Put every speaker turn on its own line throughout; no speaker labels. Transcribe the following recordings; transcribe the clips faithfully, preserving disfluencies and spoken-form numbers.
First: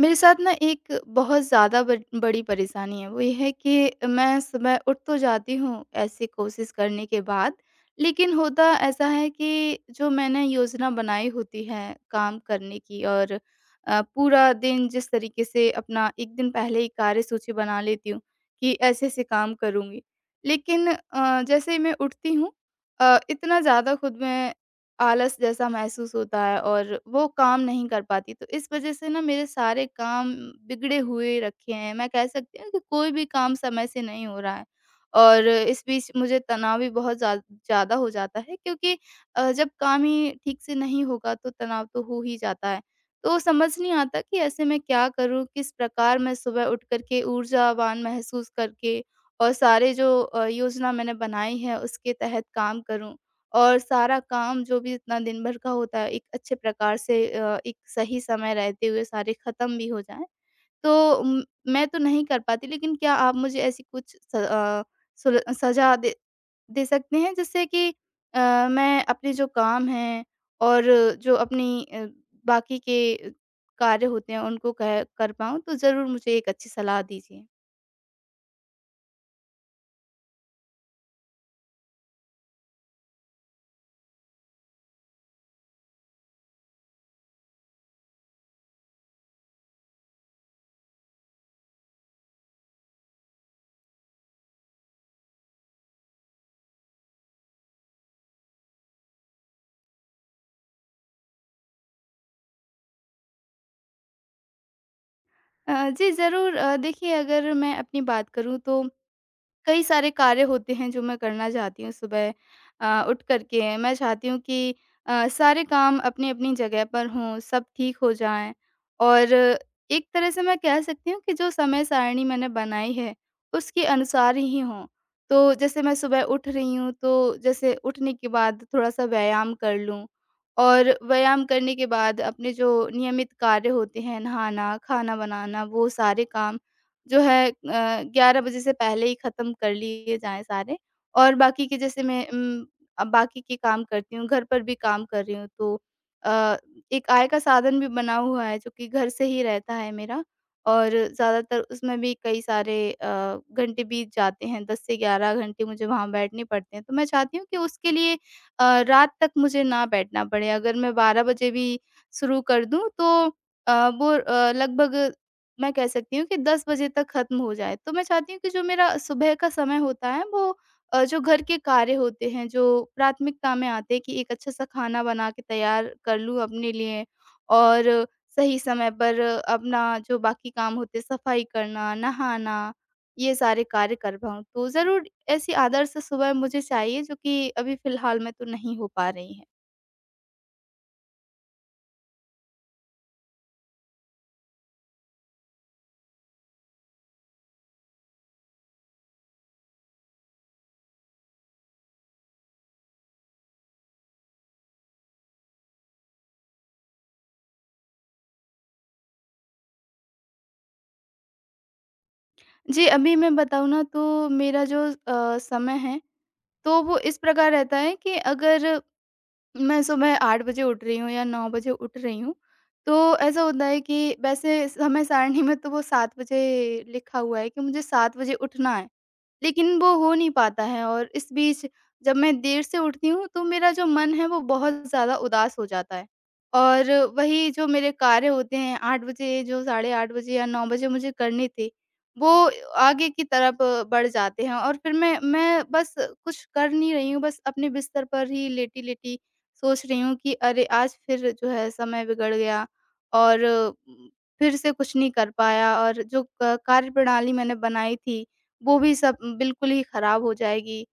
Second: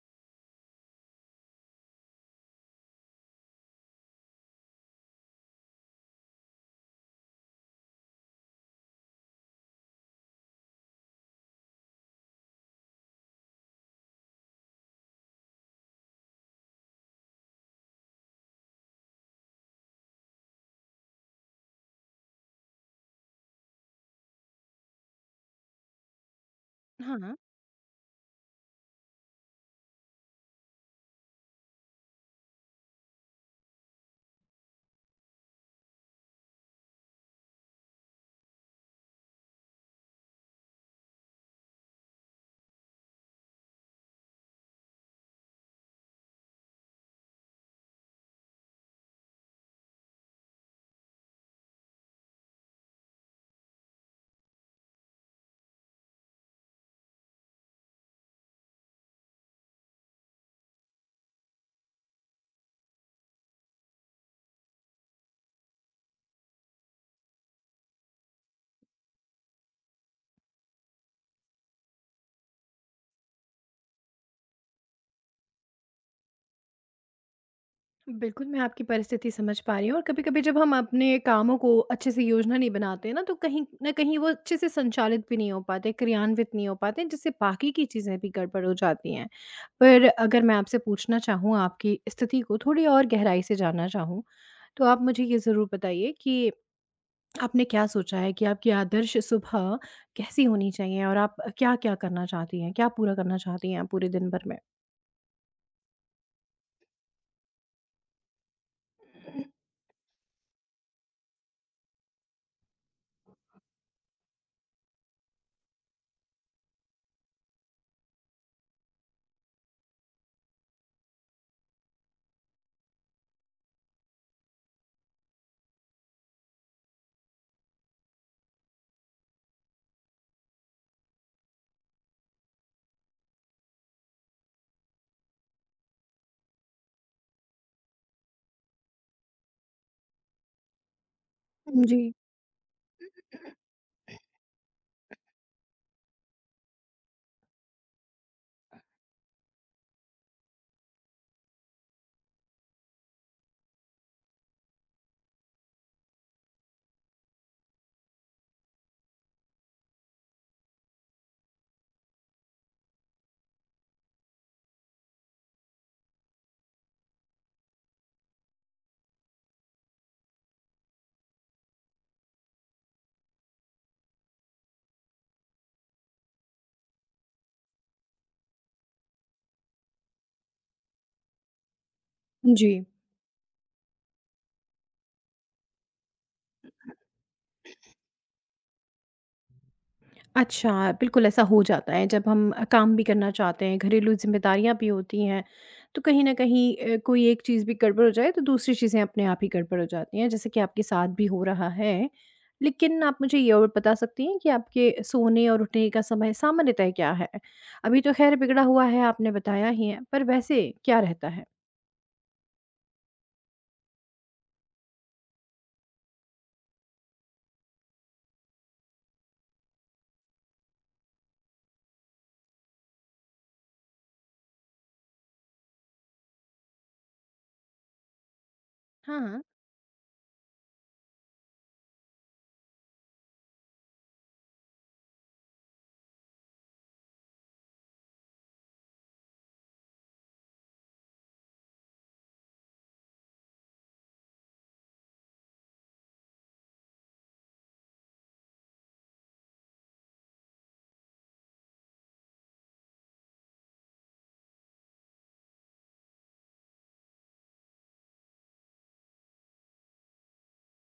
मेरे साथ ना एक बहुत ज़्यादा बड़ बड़ी परेशानी है, वो ये है कि मैं सुबह उठ तो जाती हूँ ऐसी कोशिश करने के बाद, लेकिन होता ऐसा है कि जो मैंने योजना बनाई होती है काम करने की, और अ, पूरा दिन जिस तरीके से अपना एक दिन पहले ही कार्यसूची बना लेती हूँ कि ऐसे-ऐसे काम करूँगी। लेकिन अ, जैसे ही मैं उठती हूँ अ, इतना ज़्यादा खुद में आलस जैसा महसूस होता है, और वो
हाँ,
काम नहीं कर पाती। तो इस वज़ह से ना मेरे सारे काम बिगड़े हुए रखे हैं। मैं कह सकती हूँ कि कोई भी काम समय से नहीं हो रहा है, और इस बीच मुझे तनाव भी बहुत ज़्या ज़्यादा हो जाता है, क्योंकि अ, जब काम ही ठीक से नहीं होगा, तो तनाव तो हो ही जाता है। तो समझ नहीं आता कि ऐसे में क्या करूँ? किस प्रकार मैं सुबह उठ कर के ऊर्जावान महसूस करके और सारे जो अ, योजना मैंने बनाई है उसके तहत काम करूँ? और सारा काम जो भी इतना दिन भर का होता है एक अच्छे प्रकार से, अ, एक सही समय रहते हुए सारे ख़त्म भी हो जाएँ। तो उम, मैं तो नहीं कर पाती, लेकिन क्या आप मुझे ऐसी कुछ स अ, सुल सज़ा दे दे सकते हैं, जिससे कि अ, मैं अपने जो काम हैं, और जो अपनी अ, बाकी के कार्य होते हैं उनको कह कर पाऊँ? तो ज़रूर मुझे एक अच्छी सलाह दीजिए।
बिल्कुल मैं आपकी परिस्थिति समझ पा रही हूँ और कभी-कभी जब हम अपने कामों को अच्छे से योजना नहीं बनाते हैं ना तो कहीं न कहीं वो अच्छे से संचालित भी नहीं हो पाते, क्रियान्वित नहीं हो पाते जिससे बाकी की चीज़ें भी गड़बड़ हो जाती हैं। पर अगर मैं आपसे पूछना चाहूँ आपकी स्थिति को थोड़ी और गहराई से जानना चाहूँ, तो आप मुझे ये ज़रूर बताइए कि आपने क्या सोचा है कि आपकी आदर्श सुबह कैसी होनी चाहिए और आप क्या-क्या करना चाहती हैं? क्या पूरा करना चाहती हैं आप पूरे दिन भर में?
अ, जी ज़रूर। अ, देखिए, अगर मैं अपनी बात करूँ, तो कई सारे कार्य होते हैं जो मैं करना चाहती हूँ सुबह अ, उठ कर के। मैं चाहती हूँ कि अ, सारे काम अपनी-अपनी जगह पर हों, सब ठीक हो जाएँ, और एक तरह से मैं कह सकती हूँ कि जो समय सारिणी मैंने बनाई है, उसके अनुसार ही हों। तो जैसे मैं सुबह उठ रही हूँ, तो जैसे उठने के बाद थोड़ा-सा व्यायाम कर लूँ, और व्यायाम करने के बाद अपने जो नियमित कार्य होते हैं, नहाना, खाना बनाना, वो सारे काम जो है अ, ग्यारह बजे से पहले ही ख़त्म कर लिए जाएँ सारे। और बाकी के
जी।
जैसे मैं उम, अब बाकी के काम करती हूँ, घर पर भी काम कर रही हूँ, तो अ, एक आय का साधन भी बना हुआ है जो कि घर से ही रहता है मेरा, और ज़्यादातर उसमें भी कई सारे अ, घंटे बीत जाते हैं, दस से ग्यारह घंटे मुझे वहाँ बैठने पड़ते हैं। तो मैं चाहती हूँ कि उसके लिए अ, रात तक मुझे ना बैठना पड़े। अगर मैं बारह बजे भी शुरू कर दूँ, तो अ, वो अ, लगभग मैं कह सकती हूँ कि दस बजे तक ख़त्म हो जाए। तो मैं चाहती हूँ कि जो मेरा सुबह का समय होता है, वो अ, जो घर के कार्य होते हैं, जो प्राथमिकता में आते हैं, कि एक अच्छा-सा खाना बना के तैयार कर लूँ अपने लिए, और सही समय पर अपना जो बाकी काम होते हैं, सफ़ाई करना,
जी।
नहाना, ये सारे कार्य कर पाऊँ। तो ज़रूर ऐसी आदर्श सुबह मुझे चाहिए, जो कि अभी फ़िलहाल में तो नहीं हो पा रही है।
अच्छा, बिल्कुल ऐसा हो जाता है जब हम अ, काम भी करना चाहते हैं, घरेलू ज़िम्मेदारियाँ भी होती हैं, तो कहीं न कहीं अ, कोई एक चीज़ भी गड़बड़ हो जाए तो दूसरी चीज़ें अपने आप ही गड़बड़ हो जाती हैं, जैसे कि आपके साथ भी हो रहा है। लेकिन आप मुझे ये और बता सकती हैं कि आपके सोने और उठने का समय सामान्यतः क्या है? अभी तो ख़ैर बिगड़ा हुआ है आपने बताया ही है, पर वैसे क्या रहता है?
जी, अभी मैं बताऊँ ना, तो मेरा जो अ, समय है, तो वो इस प्रकार रहता है कि अगर मैं सुबह आठ बजे उठ रही हूँ या नौ बजे उठ रही हूँ, तो ऐसा होता है कि वैसे समय सारिणी में तो वो सात बजे लिखा हुआ है कि मुझे सात बजे उठना है,
हाँ, हाँ।
लेकिन वो हो नहीं पाता है, और इस बीच जब मैं देर से उठती हूँ, तो मेरा जो मन है वो बहुत ज़्यादा उदास हो जाता है। और वही जो मेरे कार्य होते हैं आठ बजे, जो साढ़े आठ बजे या नौ बजे मुझे करने थे, वो आगे की तरफ बढ़ जाते हैं, और फिर मैं मैं बस कुछ कर नहीं रही हूँ, बस अपने बिस्तर पर ही लेटी-लेटी सोच रही हूँ कि अरे आज फिर जो है समय बिगड़ गया, और उम, फिर से कुछ नहीं कर पाया, और जो क कार्यप्रणाली मैंने बनाई थी, वो भी सब बिल्कुल ही खराब हो जाएगी।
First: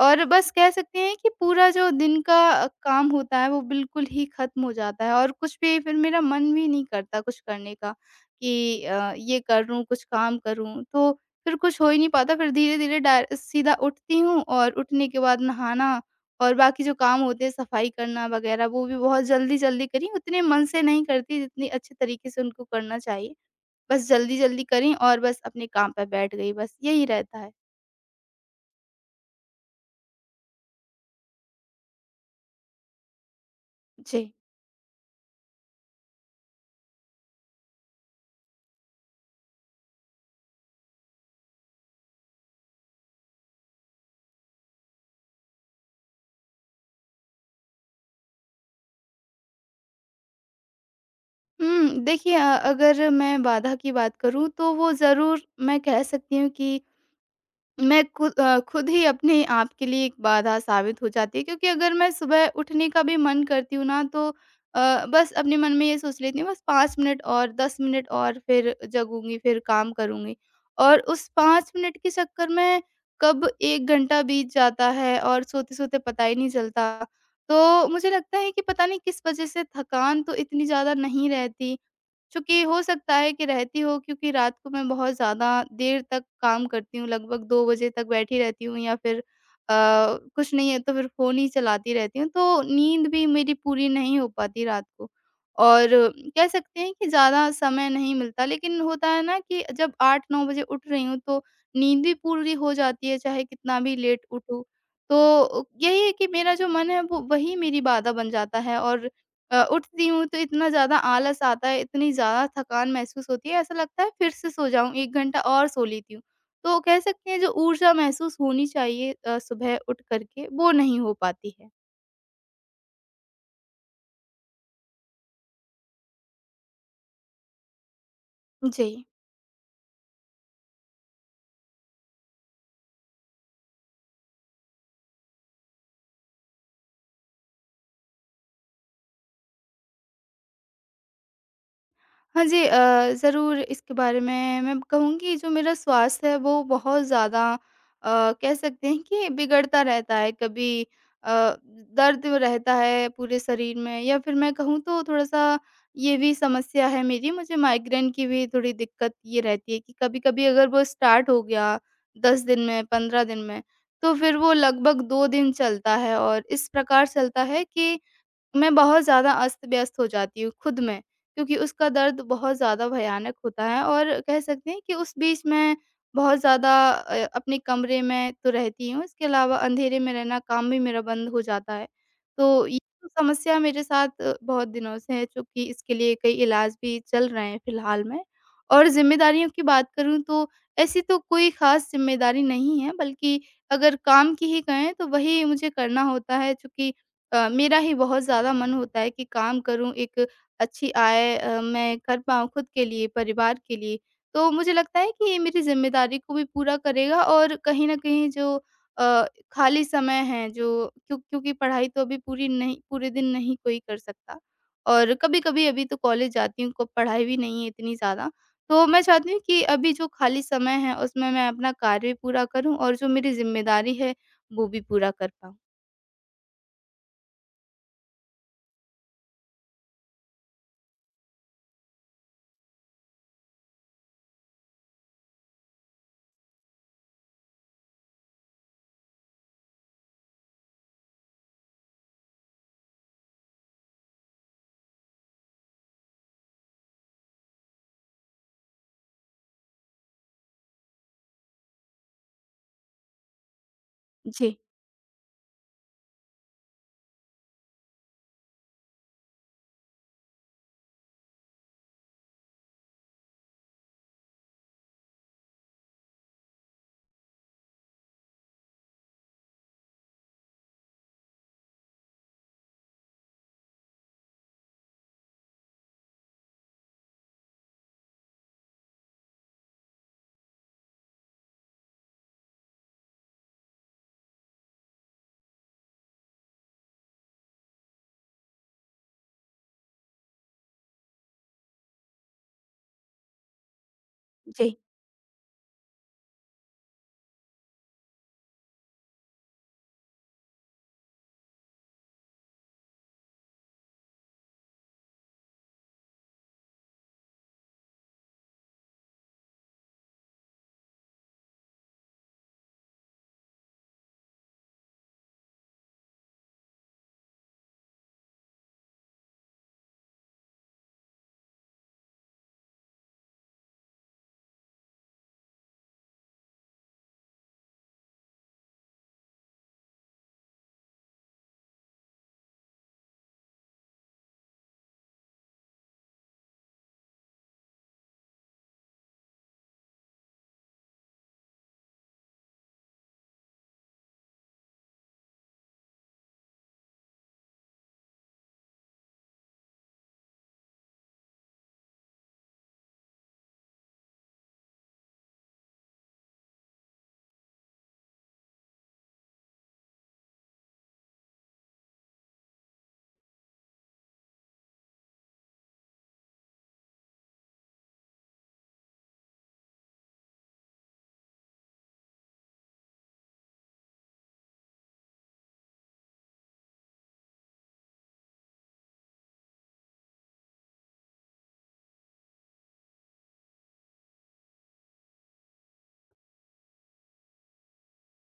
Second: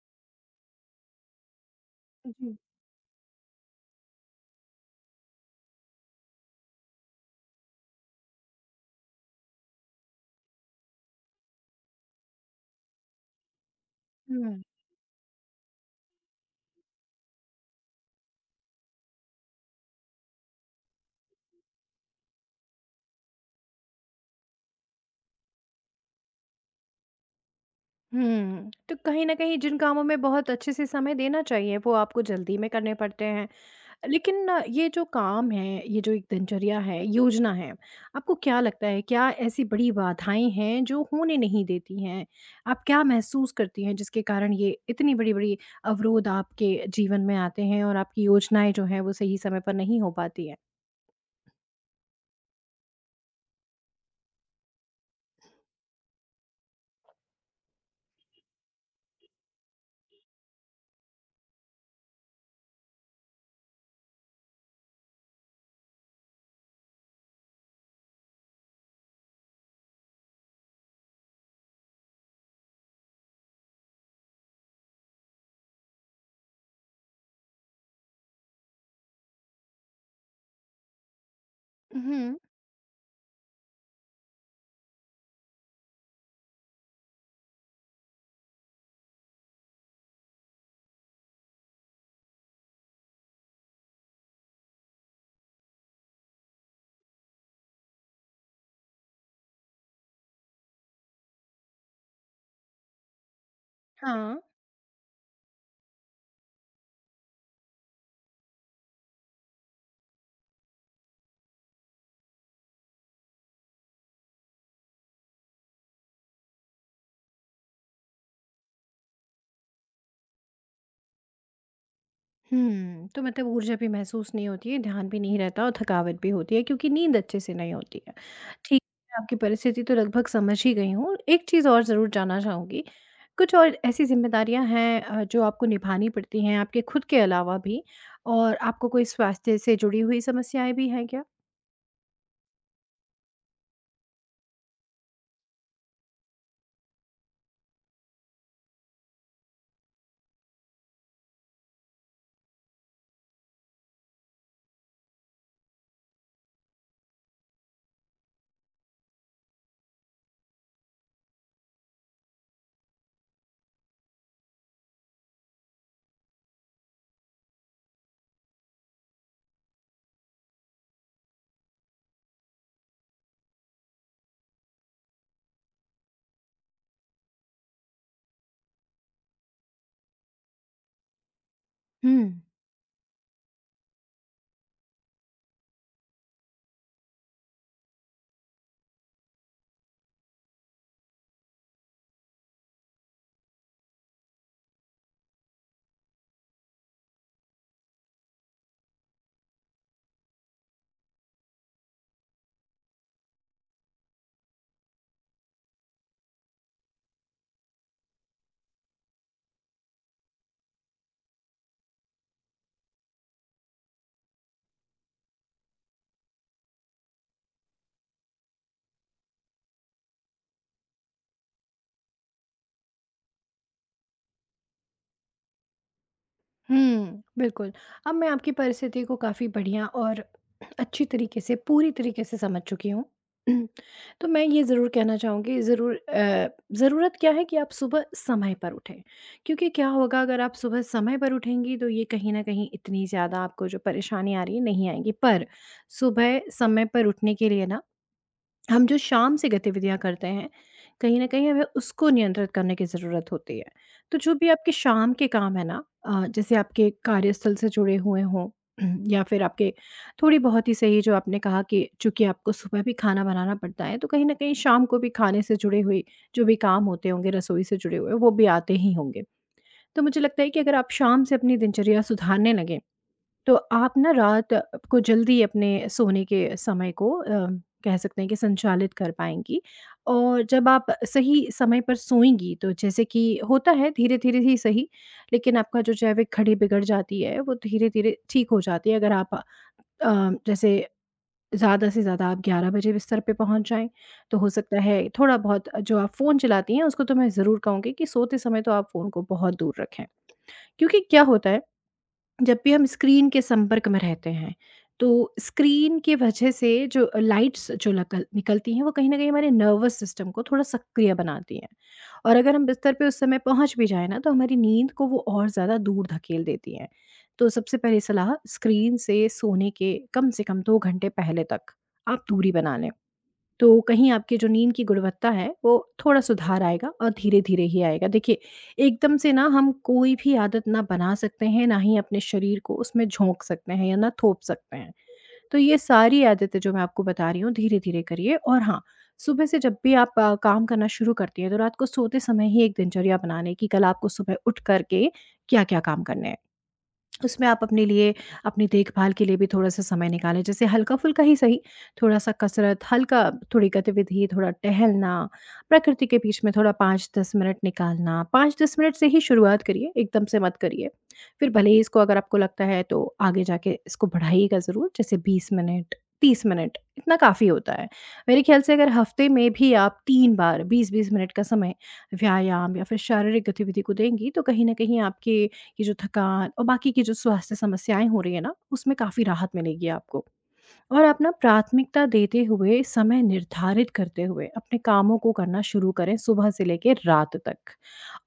और बस कह सकते हैं कि पूरा जो दिन का
जी।
अ, काम होता है वो बिल्कुल ही खत्म हो जाता है, और कुछ भी फिर मेरा मन भी नहीं करता कुछ करने का, कि अ, ये कर लूँ, कुछ काम करूँ। तो फिर कुछ हो ही नहीं पाता, फिर धीरे-धीरे डाय सीधा उठती हूँ,
हुँ।
और उठने के बाद नहाना और बाकी जो काम होते हैं, सफाई करना वगैरह, वो भी बहुत जल्दी-जल्दी करी, उतने मन से नहीं करती जितनी अच्छे तरीके से उनको करना चाहिए। बस जल्दी-जल्दी करी, और बस अपने काम पे बैठ गई, बस यही रहता है।
हुँ, तो कहीं न कहीं जिन कामों में बहुत अच्छे से समय देना चाहिए वो आपको जल्दी में करने पड़ते हैं।
जी।
लेकिन अ, ये जो काम है, ये जो एक दिनचर्या है, योजना है, आपको क्या लगता है क्या ऐसी बड़ी बाधाएँ हैं जो होने नहीं देती हैं? आप क्या महसूस करती हैं जिसके कारण ये इतनी बड़ी-बड़ी अवरोध आपके जीवन में आते हैं और आपकी योजनाएँ जो हैं वो सही समय पर नहीं हो पाती हैं?
हुँ, देखिए, अ, अगर मैं बाधा की बात करूँ, तो वो ज़रूर मैं कह सकती हूँ कि मैं खुद अ, खुद ही अपने आप के लिए एक बाधा साबित हो जाती है, क्योंकि अगर मैं सुबह उठने का भी मन करती हूँ ना, तो अ, बस अपने मन में ये सोच लेती हूँ, बस पाँच मिनट और दस मिनट और फिर जगूंगी, फिर काम करूंगी, और उस पाँच मिनट के चक्कर में कब एक घंटा बीत जाता है और सोते-सोते पता ही नहीं चलता। तो मुझे लगता है कि पता नहीं किस वजह से थकान तो इतनी ज़्यादा नहीं रहती,
हुँ।
चूँकि हो सकता है कि रहती हो, क्योंकि रात को मैं बहुत ज़्यादा देर तक काम करती हूँ, लगभग दो बजे तक बैठी रहती हूँ, या फिर अ, कुछ नहीं है तो फिर फ़ोन ही चलाती रहती हूँ, तो नींद भी मेरी पूरी नहीं हो पाती रात को। और कह सकते हैं कि ज़्यादा समय नहीं मिलता, लेकिन होता है ना कि जब आठ नौ बजे उठ रही हूँ, तो नींद भी पूरी हो जाती है चाहे कितना भी लेट
हाँ।
उठूँ। तो यही है कि मेरा जो मन है वो वही मेरी बाधा बन जाता है, और अ, उठती हूँ तो इतना ज़्यादा आलस आता है, इतनी ज़्यादा थकान महसूस होती है, ऐसा लगता है फिर से सो जाऊँ, एक घंटा और सो लेती हूँ। तो कह सकते हैं जो ऊर्जा महसूस होनी चाहिए अ, सुबह उठ कर के, वो नहीं हो पाती है।
हुँ, तो मतलब ऊर्जा भी महसूस नहीं होती है, ध्यान भी नहीं रहता और थकावट भी होती है क्योंकि नींद अच्छे से नहीं होती है। ठीक
जी।
है, आपकी परिस्थिति तो लगभग समझ ही गई हूँ। एक चीज़ और ज़रूर जानना चाहूँगी, कुछ और ऐसी ज़िम्मेदारियाँ हैं अ, जो आपको निभानी पड़ती हैं आपके खुद के अलावा भी और आपको कोई स्वास्थ्य से जुड़ी हुई समस्याएँ भी हैं क्या?
हाँ जी, अ, ज़रूर इसके बारे में मैं कहूँगी, जो मेरा स्वास्थ्य है वो बहुत ज़्यादा अ, कह सकते हैं कि बिगड़ता रहता है, कभी अ, दर्द रहता है पूरे शरीर में, या फिर मैं कहूँ तो थोड़ा सा ये भी समस्या है मेरी, मुझे माइग्रेन की भी थोड़ी दिक्कत ये रहती है कि कभी कभी अगर वो स्टार्ट हो गया दस दिन में पंद्रह दिन में, तो फिर वो लगभग दो दिन चलता है, और इस प्रकार चलता है कि मैं बहुत ज़्यादा अस्त-व्यस्त हो जाती हूँ खुद में, क्योंकि उसका दर्द बहुत ज़्यादा भयानक होता है, और कह सकते हैं कि उस बीच मैं बहुत ज़्यादा अ, अपने कमरे में तो रहती हूँ, इसके अलावा अंधेरे में रहना, काम भी मेरा बंद हो जाता है।
हुँ।
तो ये तो समस्या मेरे साथ अ, बहुत दिनों से है, चूँकि इसके लिए कई इलाज भी चल रहे हैं फिलहाल में। और ज़िम्मेदारियों की बात करूँ, तो ऐसी तो कोई ख़ास ज़िम्मेदारी नहीं है, बल्कि अगर काम की ही कहें, तो वही मुझे करना होता है, चूँकि अ, मेरा ही बहुत ज़्यादा मन होता है कि काम करूँ, एक अच्छी आय अ, मैं कर पाऊँ खुद के लिए, परिवार के लिए। तो मुझे लगता है कि ये मेरी ज़िम्मेदारी को भी पूरा करेगा, और कहीं न कहीं जो अ, खाली समय है, जो क्यों क्योंकि पढ़ाई तो अभी पूरी नहीं, पूरे दिन नहीं कोई कर सकता, और कभी-कभी अभी तो कॉलेज जाती हूँ, को पढ़ाई भी नहीं है इतनी ज़्यादा। तो मैं चाहती हूँ कि अभी जो खाली समय है, उसमें मैं अपना कार्य पूरा करूँ, और जो मेरी ज़िम्मेदारी है, वो भी पूरा कर पाऊँ।
हुँ, बिल्कुल। अब मैं आपकी परिस्थिति को काफ़ी बढ़िया और अच्छी तरीके से, पूरी तरीके से समझ चुकी हूँ। तो मैं ये ज़रूर कहना चाहूँगी ज़रूर अ, ज़रूरत क्या है कि आप सुबह समय पर उठें। क्योंकि क्या होगा अगर आप सुबह समय पर उठेंगी तो ये कहीं न कहीं इतनी ज़्यादा आपको जो परेशानी आ रही है नहीं आएगी। पर सुबह समय पर उठने के लिए ना हम जो शाम से गतिविधियाँ करते हैं, कहीं न कहीं हमें उसको नियंत्रित करने की ज़रूरत होती है। तो जो भी
जी।
आपके शाम के काम है ना अ, जैसे आपके कार्यस्थल से जुड़े हुए हों या फिर आपके थोड़ी बहुत ही सही जो आपने कहा कि चूँकि आपको सुबह भी खाना बनाना पड़ता है, तो कहीं न कहीं शाम को भी खाने से जुड़े हुए जो भी काम होते होंगे, रसोई से जुड़े हुए, वो भी आते ही होंगे। तो मुझे लगता है कि अगर आप शाम से अपनी दिनचर्या सुधारने लगें तो आप ना रात को जल्दी अपने सोने के समय को अ, कह सकते हैं कि संचालित कर पाएँगी और जब आप सही समय पर सोएँगी तो जैसे कि होता है धीरे-धीरे ही सही, लेकिन आपका जो जैविक घड़ी बिगड़ जाती है वो धीरे-धीरे ठीक हो जाती है अगर आप अ, जैसे ज़्यादा से ज़्यादा आप ग्यारह बजे बिस्तर पे पहुँच जाएँ, तो हो
जी।
सकता है थोड़ा-बहुत जो आप फ़ोन चलाती हैं उसको तो मैं ज़रूर कहूँगी कि सोते समय तो आप फ़ोन को बहुत दूर रखें। क्योंकि क्या होता है जब भी हम स्क्रीन के संपर्क में रहते हैं, तो स्क्रीन की वजह से जो लाइट्स जो नकल निकलती हैं, वो कहीं न कहीं हमारे नर्वस सिस्टम को थोड़ा सक्रिय बनाती हैं। और अगर हम बिस्तर पे उस समय पहुँच भी जाएँ ना, तो हमारी नींद को वो और ज़्यादा दूर धकेल देती हैं। तो सबसे पहली सलाह स्क्रीन से सोने के कम से कम दो घंटे पहले तक आप दूरी बना लें। तो कहीं आपकी जो नींद की गुणवत्ता है, वो थोड़ा सुधार आएगा और धीरे-धीरे ही आएगा। देखिए, एकदम से ना हम कोई भी आदत ना बना सकते हैं, ना ही अपने शरीर को उसमें झोंक सकते हैं या ना थोप सकते हैं। तो ये सारी आदतें जो मैं आपको बता रही हूँ, धीरे-धीरे करिए और हाँ, सुबह से जब भी आप अ, काम करना शुरू करती हैं, तो रात को सोते समय ही एक दिनचर्या बनाने की कल आपको सुबह उठ कर के क्या-क्या काम करने हैं। उसमें आप अपने लिए, अपनी देखभाल के लिए भी थोड़ा-सा समय निकालें। जैसे हल्का-फुल्का ही सही, थोड़ा-सा कसरत, हल्का थोड़ी गतिविधि, थोड़ा टहलना, प्रकृति के बीच में थोड़ा पाँच से दस मिनट निकालना। पाँच से दस मिनट से ही शुरुआत करिए, एकदम से मत करिए। फिर भले ही इसको अगर आपको लगता है तो आगे जाके इसको बढ़ाइएगा ज़रूर, जैसे बीस मिनट, तीस मिनट, इतना काफ़ी होता है। मेरे ख़्याल से अगर हफ़्ते में भी आप तीन बार बीस-बीस मिनट का समय व्यायाम या फिर शारीरिक गतिविधि को देंगी, तो कहीं न कहीं आपके की जो थकान और बाकी की जो स्वास्थ्य समस्याएँ हो रही है ना, उसमें काफ़ी राहत मिलेगी आपको। और आप ना प्राथमिकता देते हुए, समय निर्धारित करते हुए अपने कामों को करना शुरू करें सुबह से लेके रात तक।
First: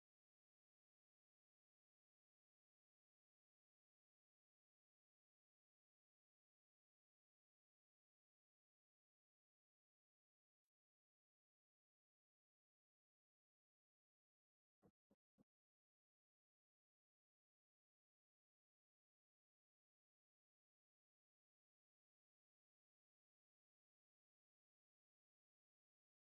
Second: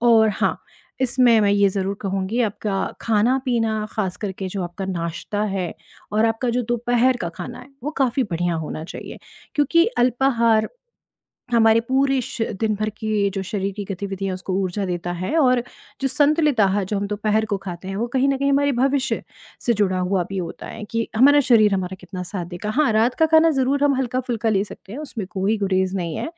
और हाँ, इसमें मैं ये ज़रूर कहूँगी आपका खाना-पीना ख़ास करके जो आपका नाश्ता है और आपका जो दोपहर का खाना है, वो काफ़ी बढ़िया होना चाहिए। क्योंकि अल्पाहार हमारे पूरे श दिन भर की जो शरीर की गतिविधियाँ उसको ऊर्जा देता है और जो संतुलित आहार जो हम दोपहर को खाते हैं वो कहीं न कहीं हमारे भविष्य से जुड़ा हुआ भी होता है कि हमारा शरीर हमारा कितना साथ देगा। हाँ, रात का खाना ज़रूर हम हल्का-फुल्का ले सकते हैं उसमें कोई गुरेज़ नहीं है।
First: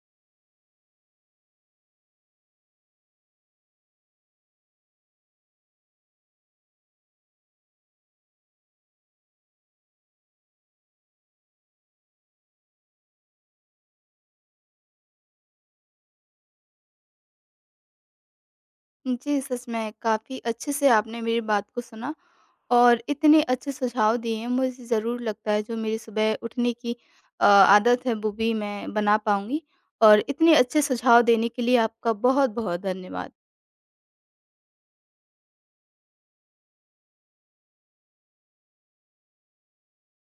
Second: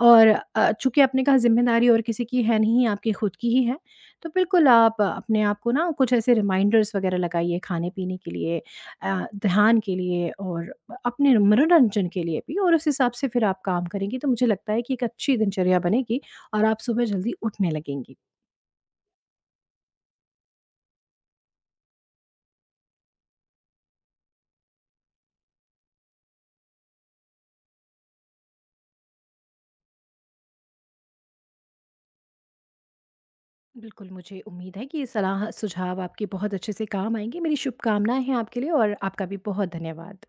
और अ, चूँकि आपने कहा ज़िम्मेदारी और किसी की है नहीं, आपकी खुद की ही है, तो बिल्कुल आप अपने आप को ना कुछ ऐसे रिमाइंडर्स वग़ैरह लगाइए खाने-पीने के लिए अ, ध्यान के लिए और अपने मनोरंजन के लिए भी और उस हिसाब से फिर आप काम करेंगी, तो मुझे लगता है कि एक अच्छी दिनचर्या बनेगी और आप सुबह जल्दी उठने लगेंगी।
जी, सच में काफ़ी अच्छे से आपने मेरी बात को सुना, और इतने अच्छे सुझाव दिए हैं। मुझे ज़रूर लगता है जो मेरी सुबह उठने की अ, आदत है वो भी मैं बना पाऊँगी, और इतने अच्छे सुझाव देने के लिए आपका बहुत-बहुत धन्यवाद।
बिल्कुल, मुझे उम्मीद है कि ये सलाह सुझाव आपके बहुत अच्छे से काम आएँगे। मेरी शुभकामनाएँ हैं आपके लिए और आपका भी बहुत धन्यवाद।